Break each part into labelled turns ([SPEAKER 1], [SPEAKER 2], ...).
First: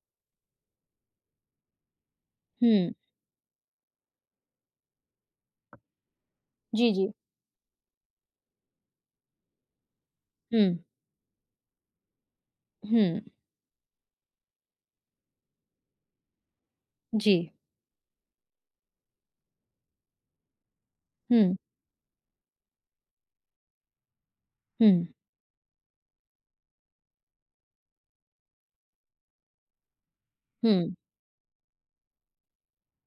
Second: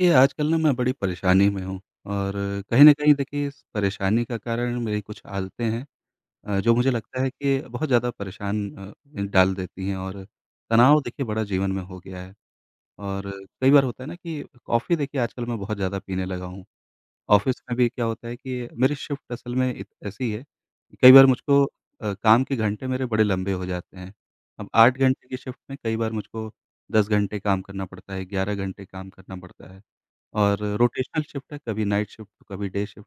[SPEAKER 1] ये आजकल ना मैं बड़ी परेशानी में हूँ और कहीं
[SPEAKER 2] हुँ।
[SPEAKER 1] न कहीं देखिए इस परेशानी का कारण मेरी कुछ आदतें हैं। जो
[SPEAKER 2] जी,
[SPEAKER 1] मुझे
[SPEAKER 2] जी।
[SPEAKER 1] लगता है कि बहुत ज़्यादा परेशान डाल देती हैं और
[SPEAKER 2] हुँ,
[SPEAKER 1] तनाव देखिए बड़ा जीवन में हो गया है।
[SPEAKER 2] हुँ,
[SPEAKER 1] और कई बार होता है ना कि कॉफ़ी देखिए आजकल मैं बहुत ज़्यादा पीने लगा हूँ।
[SPEAKER 2] जी।
[SPEAKER 1] ऑफ़िस में भी क्या होता है कि मेरी शिफ्ट असल में इत ऐसी है कि कई बार
[SPEAKER 2] हुँ,
[SPEAKER 1] मुझको काम के घंटे मेरे बड़े लंबे हो जाते हैं। अब 8
[SPEAKER 2] हुँ,
[SPEAKER 1] घंटे की शिफ्ट में कई बार मुझको 10 घंटे काम करना पड़ता है, 11 घंटे काम करना पड़ता है। और
[SPEAKER 2] हुँ,
[SPEAKER 1] रोटेशनल शिफ्ट है, कभी नाइट शिफ्ट तो कभी डे शिफ्ट।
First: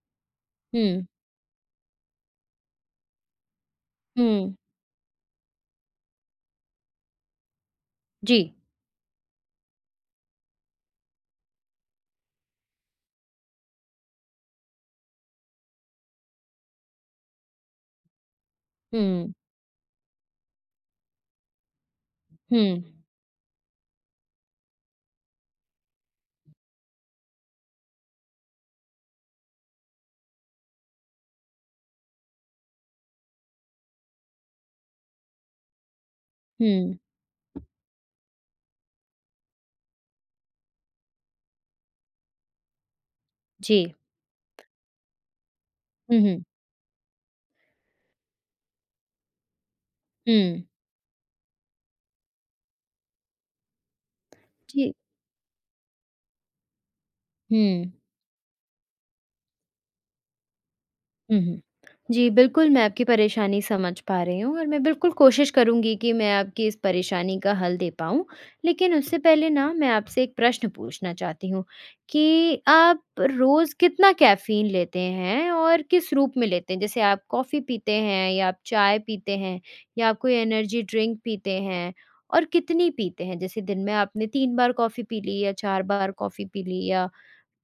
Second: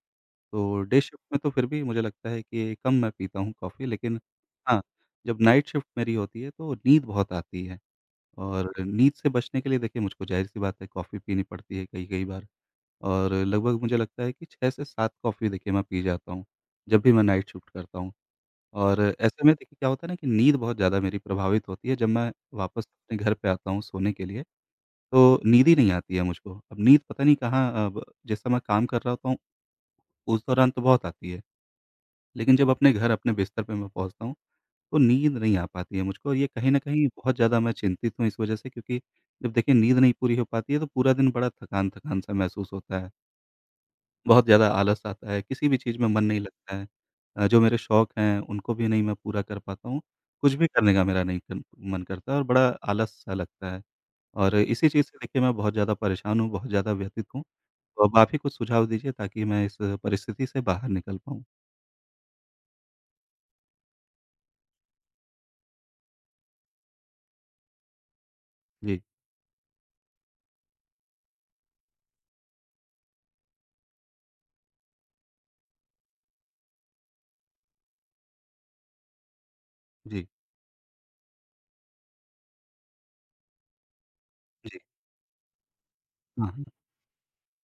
[SPEAKER 1] तो डे
[SPEAKER 2] हुँ,
[SPEAKER 1] शिफ्ट में तो फिर भी मुझे लगता है कि कम मैं पीता हूँ कॉफ़ी, लेकिन
[SPEAKER 2] हुँ,
[SPEAKER 1] हाँ, जब नाइट शिफ्ट मेरी होती है तो नींद बहुत आती है
[SPEAKER 2] जी।
[SPEAKER 1] और नींद से बचने के लिए देखिए मुझको ज़ाहिर-सी बात है कॉफ़ी पीनी पड़ती है कई-कई बार, और लगभग मुझे लगता है कि 6 से 7 कॉफ़ी देखिए मैं पी जाता हूँ, जब भी मैं नाइट शिफ्ट करता हूँ। और
[SPEAKER 2] हुँ,
[SPEAKER 1] ऐसे में देखिए क्या होता है ना कि नींद बहुत ज़्यादा मेरी प्रभावित होती है जब मैं वापस
[SPEAKER 2] हुँ,
[SPEAKER 1] अपने घर पे आता हूँ सोने के लिए। तो नींद ही नहीं आती है मुझको। अब नींद पता नहीं कहाँ, अब जिस समय काम कर रहा होता हूँ, उस दौरान तो बहुत आती है। लेकिन जब अपने घर, अपने बिस्तर पे मैं पहुँचता हूँ, तो नींद नहीं आ पाती है मुझको और ये कहीं न
[SPEAKER 2] हुँ,
[SPEAKER 1] कहीं बहुत ज़्यादा मैं चिंतित हूँ इस वजह से, क्योंकि जब देखिए नींद नहीं पूरी हो पाती है, तो पूरा दिन बड़ा थकान-थकान सा महसूस होता है।
[SPEAKER 2] जी।
[SPEAKER 1] बहुत ज़्यादा आलस आता है, किसी भी चीज़ में
[SPEAKER 2] हुँ,
[SPEAKER 1] मन नहीं
[SPEAKER 2] हुँ,
[SPEAKER 1] लगता है। जो मेरे शौक हैं, उनको भी नहीं मैं पूरा कर पाता हूँ। कुछ
[SPEAKER 2] हुँ,
[SPEAKER 1] भी करने का मेरा नहीं कर मन करता है और बड़ा आलस-सा लगता है। और इसी
[SPEAKER 2] जी,
[SPEAKER 1] चीज़ से देखिए मैं बहुत ज़्यादा परेशान हूँ, बहुत ज़्यादा व्यथित हूँ।
[SPEAKER 2] हुँ।
[SPEAKER 1] तो अब आप ही कुछ सुझाव दीजिए ताकि मैं इस परिस्थिति से बाहर निकल
[SPEAKER 2] हुँ,
[SPEAKER 1] पाऊँ?
[SPEAKER 2] हुँ। जी, बिल्कुल मैं आपकी परेशानी समझ पा रही हूँ और मैं बिल्कुल कोशिश करूँगी कि मैं आपकी इस परेशानी का हल दे पाऊँ। लेकिन
[SPEAKER 1] जी,
[SPEAKER 2] उससे पहले ना मैं आपसे एक प्रश्न पूछना चाहती हूँ कि आप रोज़ कितना कैफ़ीन लेते हैं और किस रूप में लेते हैं? जैसे आप कॉफ़ी पीते हैं या आप चाय पीते हैं या आप
[SPEAKER 1] जी,
[SPEAKER 2] कोई एनर्जी ड्रिंक पीते हैं और कितनी पीते हैं? जैसे दिन में आपने 3 बार
[SPEAKER 1] जी।
[SPEAKER 2] कॉफ़ी पी ली या 4 बार कॉफ़ी
[SPEAKER 1] हाँ,
[SPEAKER 2] पी
[SPEAKER 1] हाँ।
[SPEAKER 2] ली या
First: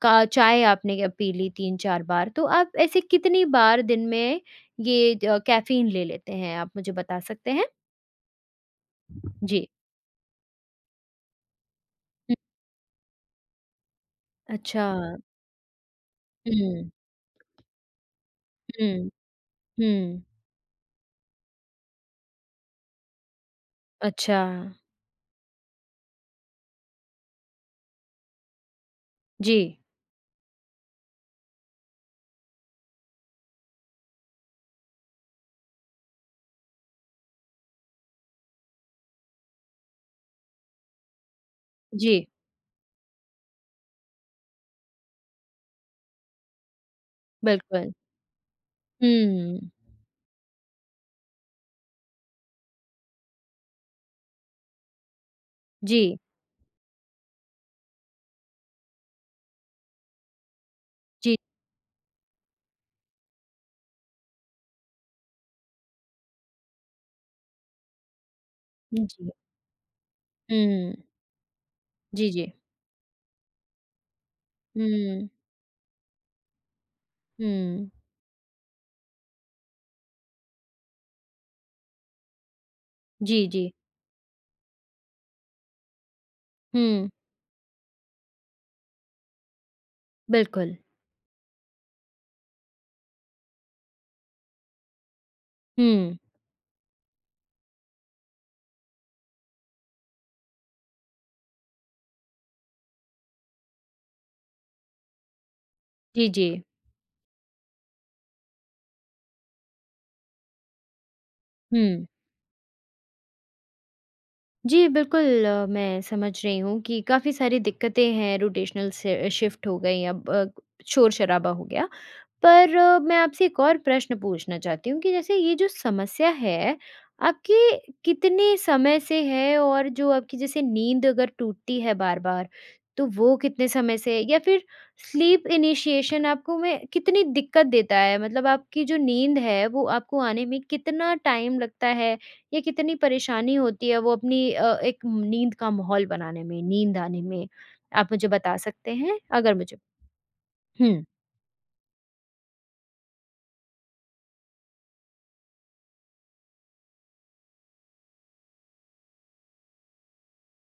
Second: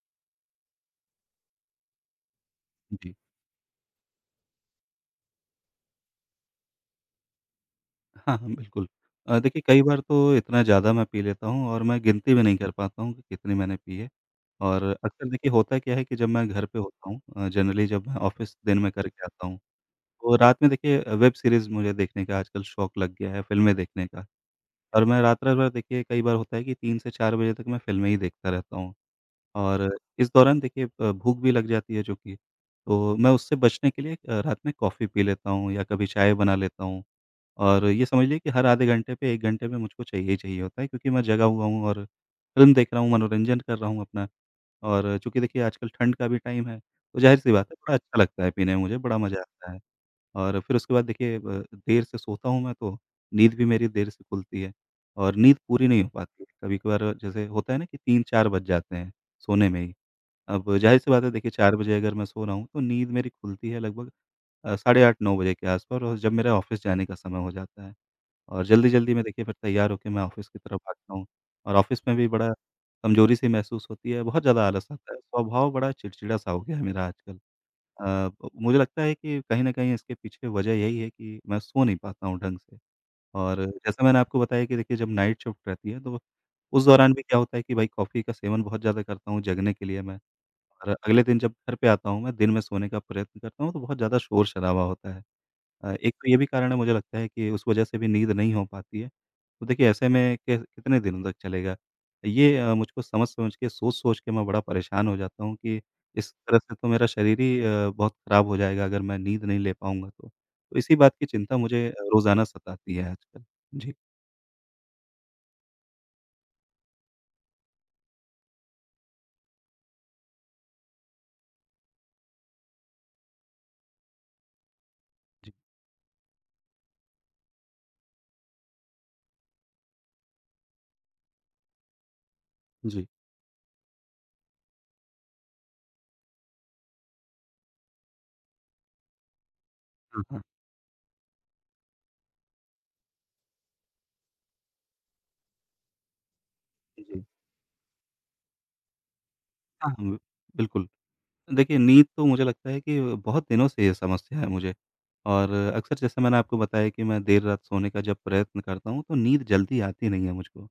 [SPEAKER 2] का चाय आपने क्या पी ली 3-4 बार, तो आप ऐसे
[SPEAKER 1] जी।
[SPEAKER 2] कितनी बार दिन में ये ज कैफ़ीन ले लेते हैं? आप मुझे बता सकते हैं?
[SPEAKER 1] हाँ, हाँ, बिल्कुल। देखिए,
[SPEAKER 2] जी।
[SPEAKER 1] कई बार तो इतना ज़्यादा मैं पी लेता हूँ और मैं गिनती
[SPEAKER 2] हुँ,
[SPEAKER 1] भी नहीं कर पाता हूँ कि कितनी मैंने पी है। और
[SPEAKER 2] अच्छा।
[SPEAKER 1] अक्सर देखिए होता क्या है कि जब मैं घर पे
[SPEAKER 2] हुँ,
[SPEAKER 1] होता हूँ जनरली जब मैं ऑफ़िस दिन में
[SPEAKER 2] हुँ,
[SPEAKER 1] करके आता हूँ,
[SPEAKER 2] हुँ।
[SPEAKER 1] तो रात में देखिए वेब सीरीज़ मुझे देखने का आजकल शौक लग गया है, फ़िल्में देखने का।
[SPEAKER 2] अच्छा।
[SPEAKER 1] और मैं रात-रात भर देखिए कई बार होता है कि 3 से 4 बजे तक मैं फ़िल्में ही देखता रहता हूँ।
[SPEAKER 2] जी,
[SPEAKER 1] और इस दौरान देखिए भूख भी लग जाती है, जो कि तो मैं उससे बचने के लिए रात में कॉफ़ी पी लेता हूँ या कभी चाय बना लेता हूँ। और ये समझ लीजिए कि हर आधे घंटे पे 1 घंटे में मुझको चाहिए ही चाहिए होता है, क्योंकि मैं जगा हुआ हूँ और
[SPEAKER 2] जी,
[SPEAKER 1] फ़िल्म देख रहा हूँ, मनोरंजन कर रहा हूँ अपना। और चूँकि देखिए आजकल ठंड का भी टाइम है, तो ज़ाहिर-सी बात है
[SPEAKER 2] बिल्कुल।
[SPEAKER 1] बड़ा अच्छा लगता है पीने में मुझे, बड़ा मज़ा
[SPEAKER 2] हुँ,
[SPEAKER 1] आता है। और फिर उसके बाद देखिए ब देर से सोता हूँ मैं, तो नींद भी मेरी देर से खुलती है और नींद पूरी नहीं हो
[SPEAKER 2] जी,
[SPEAKER 1] पाती है। कभी-कभार जैसे होता है ना कि 3-4 बज जाते हैं सोने में ही। अब ज़ाहिर-सी बात है
[SPEAKER 2] जी,
[SPEAKER 1] देखिए 4 बजे अगर मैं सो रहा हूँ, तो नींद मेरी खुलती है लगभग साढ़े 8-9 बजे के आस-पास, और जब मेरा ऑफ़िस जाने का समय हो जाता है और जल्दी-जल्दी में
[SPEAKER 2] जी।
[SPEAKER 1] देखिए फिर तैयार होके मैं ऑफ़िस की तरफ
[SPEAKER 2] हुँ,
[SPEAKER 1] भागता हूँ और ऑफ़िस में भी
[SPEAKER 2] जी,
[SPEAKER 1] बड़ा
[SPEAKER 2] जी।
[SPEAKER 1] कमज़ोरी-सी महसूस होती है, बहुत ज़्यादा आलस आता है।
[SPEAKER 2] हुँ,
[SPEAKER 1] स्वभाव बड़ा चिड़चिड़ा-सा हो गया है मेरा आजकल।
[SPEAKER 2] हुँ।
[SPEAKER 1] अ, ब मुझे लगता है कि कहीं न कहीं इसके पीछे वजह यही है कि मैं सो नहीं पाता हूँ ढंग से।
[SPEAKER 2] जी,
[SPEAKER 1] और
[SPEAKER 2] जी।
[SPEAKER 1] जैसा मैंने आपको बताया कि देखिए जब नाइट शिफ्ट रहती है, तो उस
[SPEAKER 2] हुँ,
[SPEAKER 1] दौरान भी क्या होता है कि भाई कॉफ़ी का सेवन बहुत ज़्यादा करता हूँ जगने के लिए मैं।
[SPEAKER 2] बिल्कुल।
[SPEAKER 1] और अगले दिन जब घर पे आता हूँ मैं, दिन में सोने का प्रयत्न करता हूँ, तो बहुत ज़्यादा शोर-शराबा होता है। एक
[SPEAKER 2] हुँ,
[SPEAKER 1] तो ये भी कारण है मुझे लगता है कि उस वजह से भी नींद नहीं हो पाती है। तो देखिए ऐसे में कि कितने दिनों तक चलेगा? ये मुझको समझ-समझ के, सोच-सोच के मैं बड़ा परेशान हो जाता हूँ कि
[SPEAKER 2] जी,
[SPEAKER 1] इस
[SPEAKER 2] जी।
[SPEAKER 1] तरह से तो मेरा शरीर ही बहुत खराब हो जाएगा अगर मैं नींद नहीं ले पाऊँगा तो। तो इसी बात की चिंता मुझे
[SPEAKER 2] हुँ।
[SPEAKER 1] रोज़ाना सताती है आजकल। जी,
[SPEAKER 2] जी, बिल्कुल मैं समझ रही हूँ कि काफ़ी सारी दिक्कतें हैं रोटेशनल से शिफ्ट हो गई अब शोर-शराबा हो गया। पर मैं आपसे एक और प्रश्न पूछना चाहती हूँ कि जैसे
[SPEAKER 1] जी।
[SPEAKER 2] ये जो समस्या है, आपकी कितने समय से है और जो आपकी जैसे नींद अगर टूटती है बार-बार, तो
[SPEAKER 1] जी।
[SPEAKER 2] वो कितने समय से है? या फिर स्लीप इनिशिएशन आपको में कितनी दिक्कत देता है? मतलब आपकी जो नींद है, वो आपको
[SPEAKER 1] हाँ, हाँ।
[SPEAKER 2] आने में कितना टाइम लगता है या कितनी परेशानी होती है वो अपनी एक नींद का माहौल बनाने में, नींद आने
[SPEAKER 1] जी।
[SPEAKER 2] में? आप मुझे बता सकते हैं? अगर मुझे
[SPEAKER 1] हाँ। हुँ, बिल्कुल।
[SPEAKER 2] हुँ।
[SPEAKER 1] देखिए, नींद तो मुझे लगता है कि बहुत दिनों से ये समस्या है मुझे। और अक्सर जैसे मैंने आपको बताया कि मैं देर रात सोने का जब प्रयत्न करता हूँ, तो नींद जल्दी आती नहीं है मुझको।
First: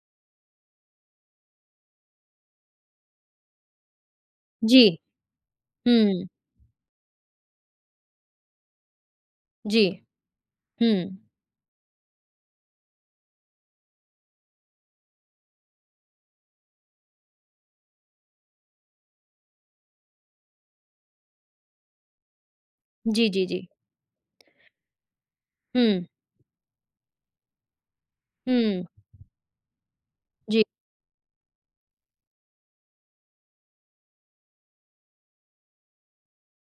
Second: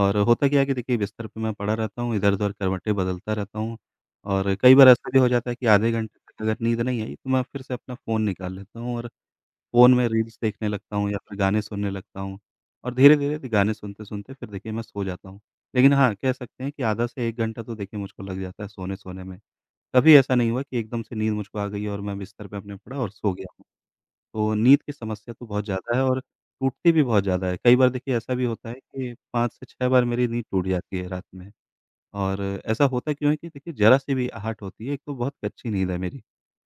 [SPEAKER 1] और होता क्या है कि देखिए बिस्तर पे मैं पड़ा रहता हूँ, इधर-उधर करवटें बदलता रहता हूँ और कई
[SPEAKER 2] जी।
[SPEAKER 1] बार ऐसा भी हो जाता है कि आधे घंटे
[SPEAKER 2] हुँ,
[SPEAKER 1] तक अगर नींद नहीं आई, तो मैं फिर से अपना फ़ोन निकाल लेता हूँ और
[SPEAKER 2] जी।
[SPEAKER 1] फ़ोन में रील्स देखने
[SPEAKER 2] हुँ।
[SPEAKER 1] लगता हूँ या फिर गाने सुनने लगता हूँ, और धीरे-धीरे गाने सुनते-सुनते फिर देखिए मैं सो जाता हूँ। लेकिन हाँ, कह सकते हैं कि आधा से 1 घंटा तो देखिए मुझको लग जाता है सोने-सोने में। कभी ऐसा नहीं हुआ कि एकदम से नींद मुझको आ गई और मैं बिस्तर पे अपने पड़ा और
[SPEAKER 2] जी,
[SPEAKER 1] सो
[SPEAKER 2] जी,
[SPEAKER 1] गया
[SPEAKER 2] जी।
[SPEAKER 1] हूँ। तो नींद की समस्या तो बहुत ज़्यादा है
[SPEAKER 2] हुँ,
[SPEAKER 1] और टूटती भी बहुत ज़्यादा है। कई बार देखिए ऐसा भी होता है
[SPEAKER 2] हुँ।
[SPEAKER 1] कि 5 से 6 बार मेरी नींद
[SPEAKER 2] जी,
[SPEAKER 1] टूट जाती है रात में। और ऐसा होता क्यों है कि देखिए ज़रा-सी भी आहट होती है, एक तो बहुत कच्ची नींद है मेरी।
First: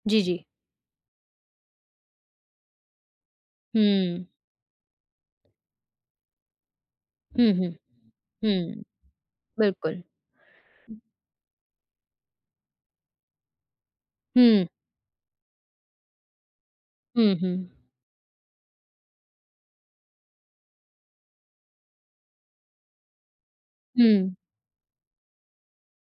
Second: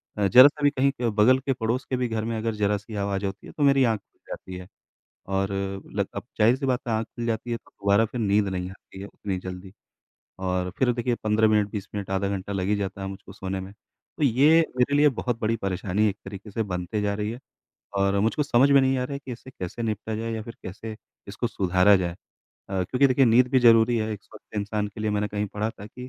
[SPEAKER 2] जी, जी।
[SPEAKER 1] ज़रा-सा भी कहीं क बगल के पड़ोस के भी घर में अगर ज़रा-सी आवाज़ होती है तो मेरी आँख खुल
[SPEAKER 2] हुँ।
[SPEAKER 1] जाती है। और लग अब ज़ाहिर-सी बात है आँख खुल जाती
[SPEAKER 2] हुँ,
[SPEAKER 1] है
[SPEAKER 2] हुँ,
[SPEAKER 1] तो दोबारा फिर नींद नहीं
[SPEAKER 2] हुँ।
[SPEAKER 1] आती है उतनी जल्दी।
[SPEAKER 2] बिल्कुल।
[SPEAKER 1] और फिर देखिए 15 मिनट 20 मिनट आधा घंटा लग ही जाता है मुझको सोने में। तो ये
[SPEAKER 2] हुँ,
[SPEAKER 1] मेरे लिए बहुत बड़ी परेशानी एक तरीके से बनते जा रही
[SPEAKER 2] हुँ,
[SPEAKER 1] है
[SPEAKER 2] हुँ।
[SPEAKER 1] और मुझको समझ में नहीं आ रहा है कि इससे कैसे निपटा जाए या फिर कैसे इसको सुधारा जाए? क्योंकि देखिए नींद भी ज़रूरी है एक
[SPEAKER 2] हुँ,
[SPEAKER 1] स्वस्थ इंसान के लिए, मैंने कहीं पढ़ा था कि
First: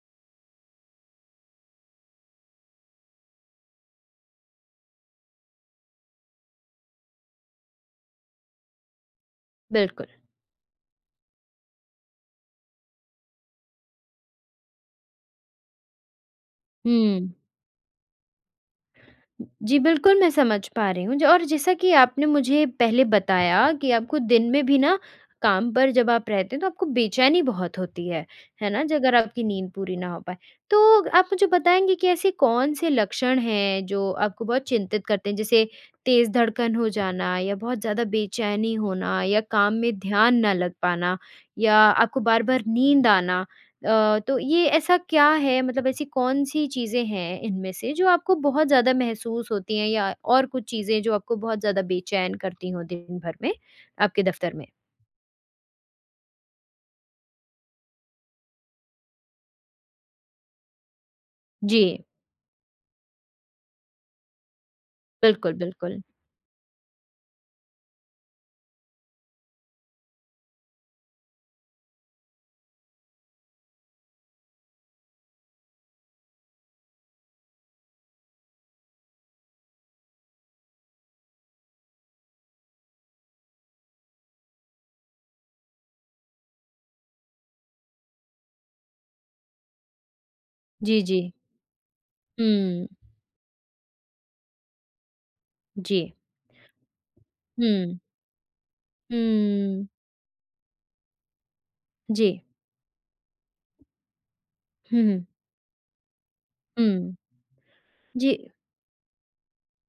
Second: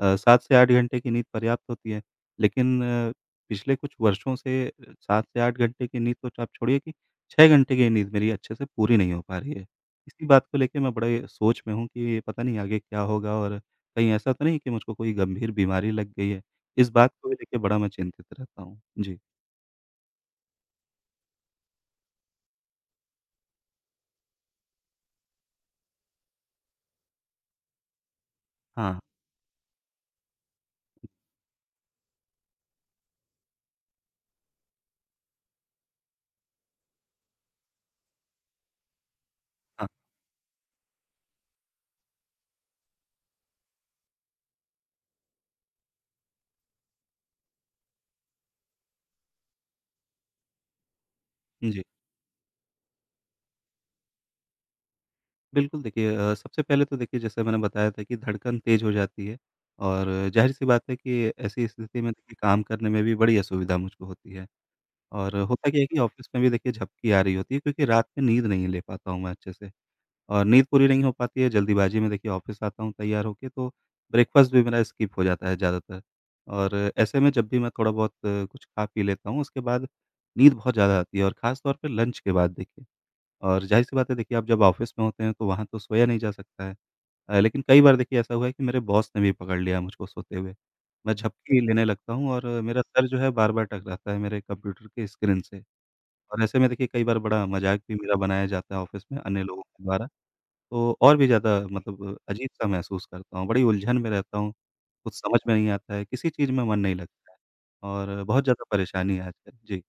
[SPEAKER 1] 7 से 8 घंटे की नींद पर्याप्त होती है। लेकिन पिछले कुछ वर्षों से 7 से 8 घंटे की नींद तो आप छोड़िए कि 6 घंटे की नींद मेरी अच्छे से पूरी नहीं हो पा रही है।
[SPEAKER 2] बिल्कुल।
[SPEAKER 1] इसी बात को लेके मैं बड़े सोच में हूँ कि पता नहीं आगे क्या होगा और कहीं ऐसा तो नहीं कि मुझको कोई गंभीर बीमारी लग गई है। इस बात को
[SPEAKER 2] हुँ।
[SPEAKER 1] भी लेके बड़ा मैं चिंतित रहता हूँ। जी।
[SPEAKER 2] जी, बिल्कुल मैं समझ पा रही हूँ ज और जैसा कि आपने मुझे पहले बताया कि आपको दिन में भी ना काम पर जब आप रहते हैं तो आपको बेचैनी बहुत होती है ना? ज
[SPEAKER 1] हाँ,
[SPEAKER 2] अगर आपकी नींद पूरी ना हो पाए। तो आप मुझे बताएँगे कि ऐसे कौन-से लक्षण हैं जो आपको बहुत चिंतित करते हैं? जैसे तेज़ धड़कन हो जाना या बहुत ज़्यादा बेचैनी होना या काम
[SPEAKER 1] हाँ।
[SPEAKER 2] में ध्यान ना लग पाना या आपको बार-बार नींद आना? तो ये ऐसा क्या है मतलब ऐसी कौन-सी चीज़ें हैं इनमें से जो आपको बहुत ज़्यादा महसूस होती हैं या और कुछ चीज़ें जो आपको बहुत ज़्यादा
[SPEAKER 1] जी।
[SPEAKER 2] बेचैन करती हों दिन भर में, आपके दफ़्तर में?
[SPEAKER 1] बिल्कुल, देखिए सबसे पहले तो देखिए जैसे मैंने बताया था कि धड़कन तेज़ हो जाती है और ज़ाहिर-सी बात है कि ऐसी
[SPEAKER 2] जी,
[SPEAKER 1] स्थिति में देखिए काम करने में भी बड़ी असुविधा मुझको होती है। और
[SPEAKER 2] बिल्कुल,
[SPEAKER 1] होता क्या है कि
[SPEAKER 2] बिल्कुल।
[SPEAKER 1] ऑफ़िस में भी देखिए झपकी आ रही होती है, क्योंकि रात में नींद नहीं ले पाता हूँ मैं अच्छे से और नींद पूरी नहीं हो पाती है, जल्दीबाज़ी में देखिए ऑफ़िस आता हूँ तैयार होके, तो ब्रेकफ़ास्ट भी मेरा स्किप हो जाता है ज़्यादातर। और ऐसे में जब भी मैं थोड़ा-बहुत कुछ खा-पी लेता हूँ उसके बाद नींद बहुत ज़्यादा आती है और ख़ास तौर पे लंच के बाद देखिए। और ज़ाहिर-सी बात है देखिए आप जब ऑफ़िस में होते हैं तो वहाँ तो सोया नहीं जा सकता है। लेकिन कई बार देखिए ऐसा हुआ है कि मेरे बॉस ने भी पकड़ लिया मुझको सोते हुए।
[SPEAKER 2] जी,
[SPEAKER 1] मैं
[SPEAKER 2] जी।
[SPEAKER 1] झपकी लेने लगता हूँ और मेरा
[SPEAKER 2] हुँ,
[SPEAKER 1] सर जो है बार-बार टकराता है मेरे कंप्यूटर की स्क्रीन से,
[SPEAKER 2] जी।
[SPEAKER 1] और ऐसे में देखिए कई बार बड़ा मज़ाक भी
[SPEAKER 2] हुँ,
[SPEAKER 1] मेरा बनाया जाता है ऑफ़िस में अन्य लोगों के
[SPEAKER 2] हुँ।
[SPEAKER 1] द्वारा। तो और भी ज़्यादा मतलब
[SPEAKER 2] जी।
[SPEAKER 1] अजीब-सा महसूस करता हूँ, बड़ी उलझन में रहता हूँ,
[SPEAKER 2] हुँ,
[SPEAKER 1] कुछ
[SPEAKER 2] हुँ।
[SPEAKER 1] समझ में नहीं आता है, किसी चीज़ में मन नहीं
[SPEAKER 2] हुँ।
[SPEAKER 1] लगता है और
[SPEAKER 2] जी।
[SPEAKER 1] बहुत ज़्यादा परेशानी है आजकल। जी,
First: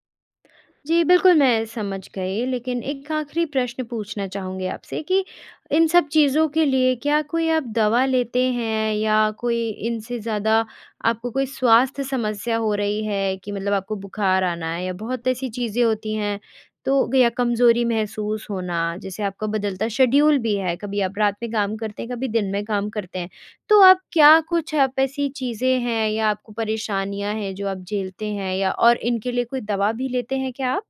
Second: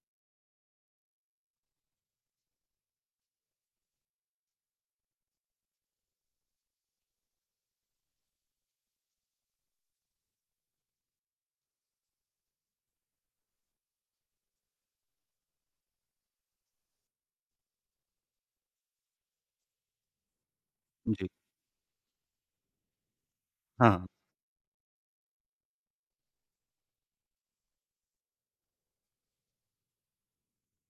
[SPEAKER 2] जी, बिल्कुल, मैं समझ गई, लेकिन एक आखिरी प्रश्न पूछना चाहूँगी आपसे कि इन सब चीज़ों के लिए क्या कोई आप दवा लेते हैं या कोई इनसे ज़्यादा आपको कोई स्वास्थ्य समस्या हो रही है कि मतलब आपको बुखार आना है या बहुत ऐसी चीज़ें होती हैं, तो या कमज़ोरी महसूस होना, जैसे आपका बदलता शेड्यूल भी है, कभी आप
[SPEAKER 1] जी।
[SPEAKER 2] रात में काम करते हैं, कभी दिन में काम करते हैं। तो आप
[SPEAKER 1] हाँ,
[SPEAKER 2] क्या कुछ आप ऐसी चीज़ें हैं या आपको परेशानियाँ हैं जो आप झेलते हैं या और इनके लिए कोई दवा भी लेते हैं क्या आप?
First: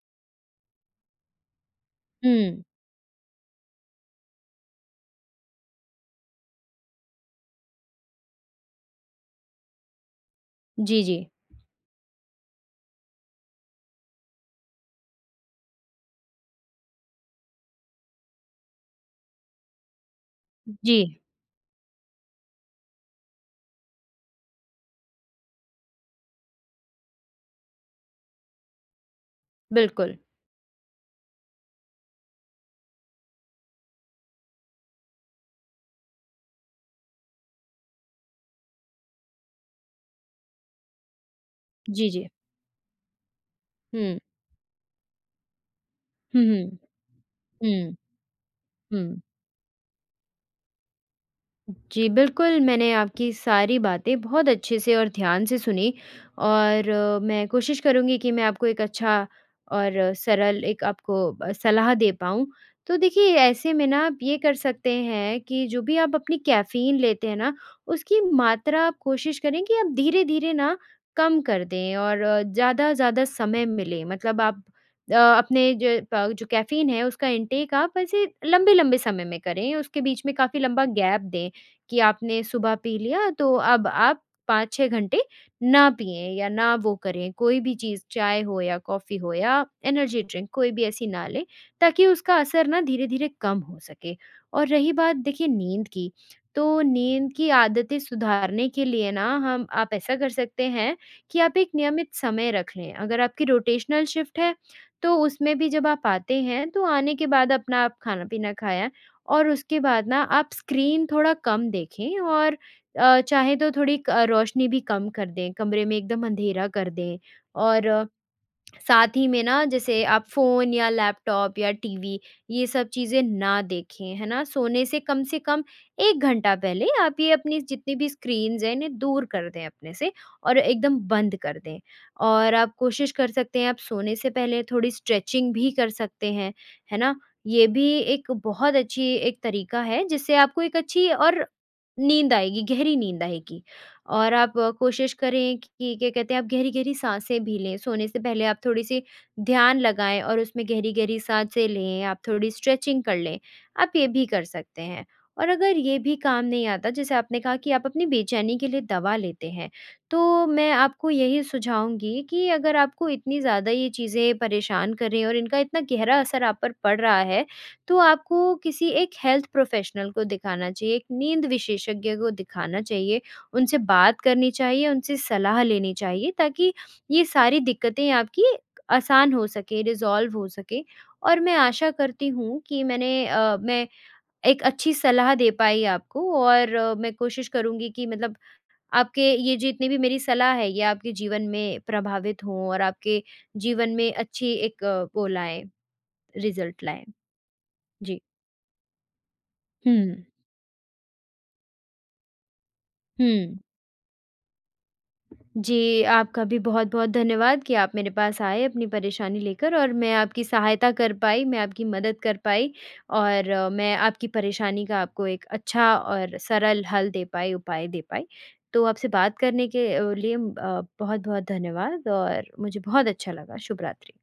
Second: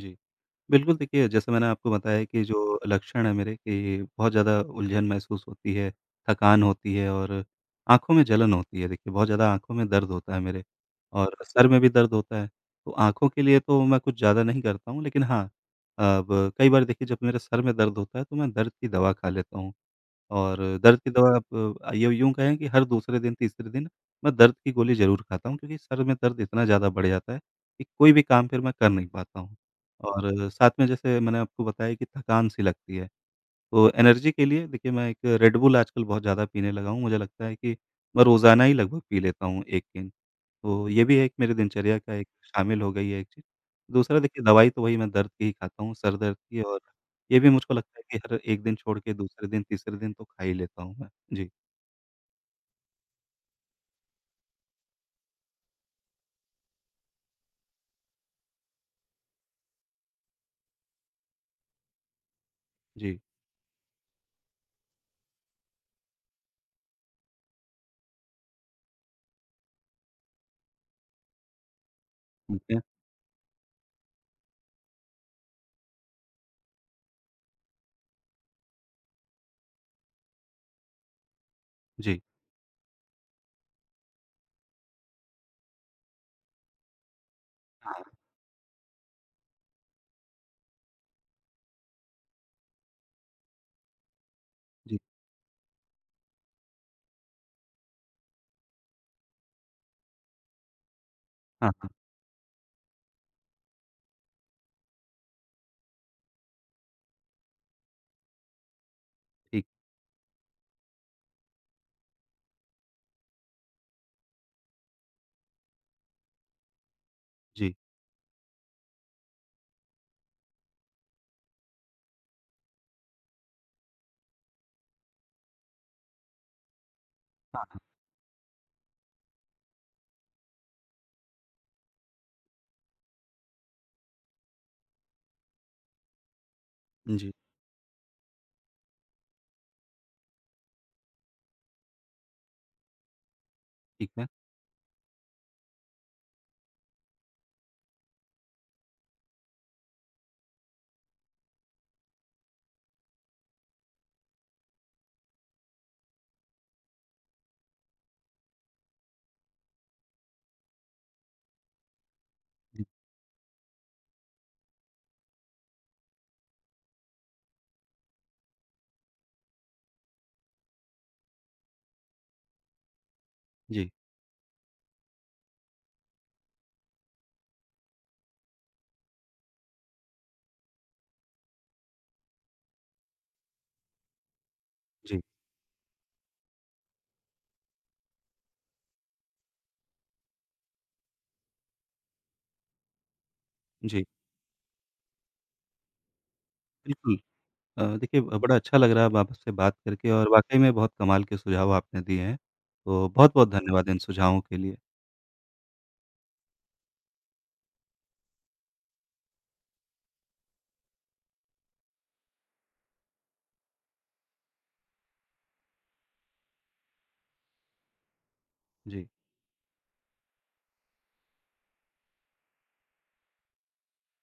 [SPEAKER 1] जी। बिल्कुल, देखिए जैसे मैंने आपको बताया कि
[SPEAKER 2] हुँ।
[SPEAKER 1] जो लक्षण है मेरे, कि बहुत ज़्यादा उलझन महसूस होती है, थकान होती है और आँखों में जलन होती है। देखिए बहुत ज़्यादा आँखों में दर्द होता है मेरे
[SPEAKER 2] जी, जी।
[SPEAKER 1] और सर में भी दर्द होता है। तो आँखों के लिए तो मैं कुछ ज़्यादा नहीं करता हूँ, लेकिन हाँ, अब कई बार देखिए जब मेरे सर में दर्द होता है तो मैं दर्द की दवा खा लेता हूँ। और दर्द की
[SPEAKER 2] जी,
[SPEAKER 1] दवा आप यूँ यूँ कहें कि हर दूसरे दिन, तीसरे दिन मैं दर्द की गोली ज़रूर खाता हूँ, क्योंकि सर में दर्द इतना ज़्यादा बढ़ जाता है कि कोई भी काम फिर मैं कर नहीं पाता हूँ।
[SPEAKER 2] बिल्कुल।
[SPEAKER 1] और साथ में जैसे मैंने आपको बताया कि थकान-सी लगती है, तो एनर्जी के लिए देखिए मैं एक रेड बुल आजकल बहुत ज़्यादा पीने लगा हूँ, मुझे लगता है कि मैं रोज़ाना ही लगभग पी लेता हूँ 1 के। तो ये भी एक मेरे दिनचर्या
[SPEAKER 2] जी,
[SPEAKER 1] का
[SPEAKER 2] जी।
[SPEAKER 1] एक शामिल हो गई है एक चीज़।
[SPEAKER 2] हुँ।
[SPEAKER 1] दूसरा देखिए दवाई तो वही मैं दर्द की ही खाता हूँ, सर दर्द
[SPEAKER 2] हुँ,
[SPEAKER 1] की,
[SPEAKER 2] हुँ।
[SPEAKER 1] और ये भी मुझको
[SPEAKER 2] हुँ,
[SPEAKER 1] लगता है कि हर एक दिन छोड़ के
[SPEAKER 2] हुँ।
[SPEAKER 1] दूसरे दिन, तीसरे दिन तो खा ही लेता हूँ मैं। जी,
[SPEAKER 2] जी, बिल्कुल, मैंने आपकी सारी बातें बहुत अच्छे से और ध्यान से सुनी और मैं कोशिश करूँगी कि मैं आपको एक अच्छा और सरल एक आपको सलाह दे पाऊँ। तो
[SPEAKER 1] जी,
[SPEAKER 2] देखिए, ऐसे में ना आप ये कर सकते हैं कि जो भी आप अपनी कैफ़ीन लेते हैं ना, उसकी मात्रा आप कोशिश करें कि आप धीरे-धीरे ना कम कर दें और
[SPEAKER 1] ठीक है।
[SPEAKER 2] ज़्यादा-ज़्यादा समय मिले। मतलब आप अपने जो प जो कैफ़ीन है, उसका इंटेक आप ऐसे लंबे-लंबे समय में करें, उसके बीच में काफ़ी लंबा गैप दें। कि
[SPEAKER 1] जी,
[SPEAKER 2] आपने सुबह पी लिया तो अब आप 5-6 घंटे ना पिएँ या ना वो करें, कोई भी चीज़
[SPEAKER 1] हाँ,
[SPEAKER 2] चाय हो या कॉफ़ी हो या एनर्जी ड्रिंक कोई भी ऐसी ना लें, ताकि उसका असर ना धीरे-धीरे कम हो सके। और रही
[SPEAKER 1] जी,
[SPEAKER 2] बात देखिए नींद की, तो नींद की आदतें सुधारने के लिए ना हम आप ऐसा कर सकते हैं कि आप एक
[SPEAKER 1] हाँ, हाँ,
[SPEAKER 2] नियमित समय रख लें। अगर आपकी रोटेशनल शिफ्ट है, तो उसमें भी जब आप आते हैं, तो आने के बाद अपना आप खाना-पीना खाया और
[SPEAKER 1] ठीक,
[SPEAKER 2] उसके बाद ना आप स्क्रीन थोड़ा कम देखें और चाहे तो थोड़ी क रोशनी भी कम कर दें, कमरे में एकदम अंधेरा कर दें
[SPEAKER 1] जी,
[SPEAKER 2] और साथ ही में ना जैसे आप फ़ोन या लैपटॉप या टीवी ये सब चीज़ें ना देखें, है ना? सोने से कम 1 घंटा पहले आप ये अपनी
[SPEAKER 1] हाँ, हाँ,
[SPEAKER 2] जितनी भी स्क्रीन्स हैं इन्हें दूर कर दें अपने से और एकदम बंद कर दें। और आप कोशिश कर सकते हैं आप सोने से पहले थोड़ी स्ट्रेचिंग भी कर सकते हैं, है ना?
[SPEAKER 1] जी,
[SPEAKER 2] ये भी एक बहुत अच्छी एक तरीका है जिससे आपको एक अच्छी और नींद आएगी, गहरी नींद आएगी।
[SPEAKER 1] ठीक है।
[SPEAKER 2] और आप कोशिश करें कि क्या कहते हैं आप गहरी-गहरी साँसें भी लें, सोने से पहले आप थोड़ी-सी ध्यान लगाएँ और उसमें गहरी-गहरी साँसें लें, आप थोड़ी स्ट्रेचिंग कर लें, आप ये भी कर सकते हैं। और अगर ये भी काम नहीं आता जैसे आपने कहा कि आप अपनी बेचैनी के लिए दवा लेते हैं, तो मैं आपको यही सुझाऊँगी कि अगर
[SPEAKER 1] जी,
[SPEAKER 2] आपको इतनी ज़्यादा ये चीज़ें परेशान कर रही हैं और इनका इतना गहरा असर आप पर पड़ रहा है, तो आपको किसी एक हेल्थ प्रोफ़ेशनल को दिखाना चाहिए, एक नींद विशेषज्ञ को दिखाना चाहिए उनसे
[SPEAKER 1] जी,
[SPEAKER 2] बात करनी चाहिए, उनसे सलाह लेनी चाहिए ताकि ये सारी दिक्कतें आपकी आसान हो सके, रिज़ॉल्व हो सके और मैं आशा करती हूँ कि मैंने मैं एक अच्छी
[SPEAKER 1] जी,
[SPEAKER 2] सलाह दे पाई आपको और मैं कोशिश करूँगी कि मतलब आपके ये जितनी भी मेरी सलाह है, ये आपके जीवन में प्रभावित हों और आपके जीवन
[SPEAKER 1] जी,
[SPEAKER 2] में अच्छी एक वो लाएँ, रिज़ल्ट लाएँ।
[SPEAKER 1] बिल्कुल।
[SPEAKER 2] जी।
[SPEAKER 1] देखिए, बड़ा अच्छा लग रहा है अब आपसे बात
[SPEAKER 2] हुँ,
[SPEAKER 1] करके और वाक़ई में बहुत कमाल के सुझाव आपने दिए हैं। तो बहुत-बहुत
[SPEAKER 2] हुँ।
[SPEAKER 1] धन्यवाद इन सुझावों के लिए।
[SPEAKER 2] जी, आपका भी बहुत-बहुत धन्यवाद कि आप मेरे पास आए अपनी परेशानी लेकर और मैं आपकी सहायता कर पाई, मैं आपकी मदद कर पाई और मैं आपकी परेशानी का आपको एक अच्छा और सरल हल दे पाई, उपाय दे पाई। तो
[SPEAKER 1] जी।
[SPEAKER 2] आपसे बात करने के लिए बहुत-बहुत धन्यवाद और मुझे बहुत अच्छा लगा। शुभ रात्रि।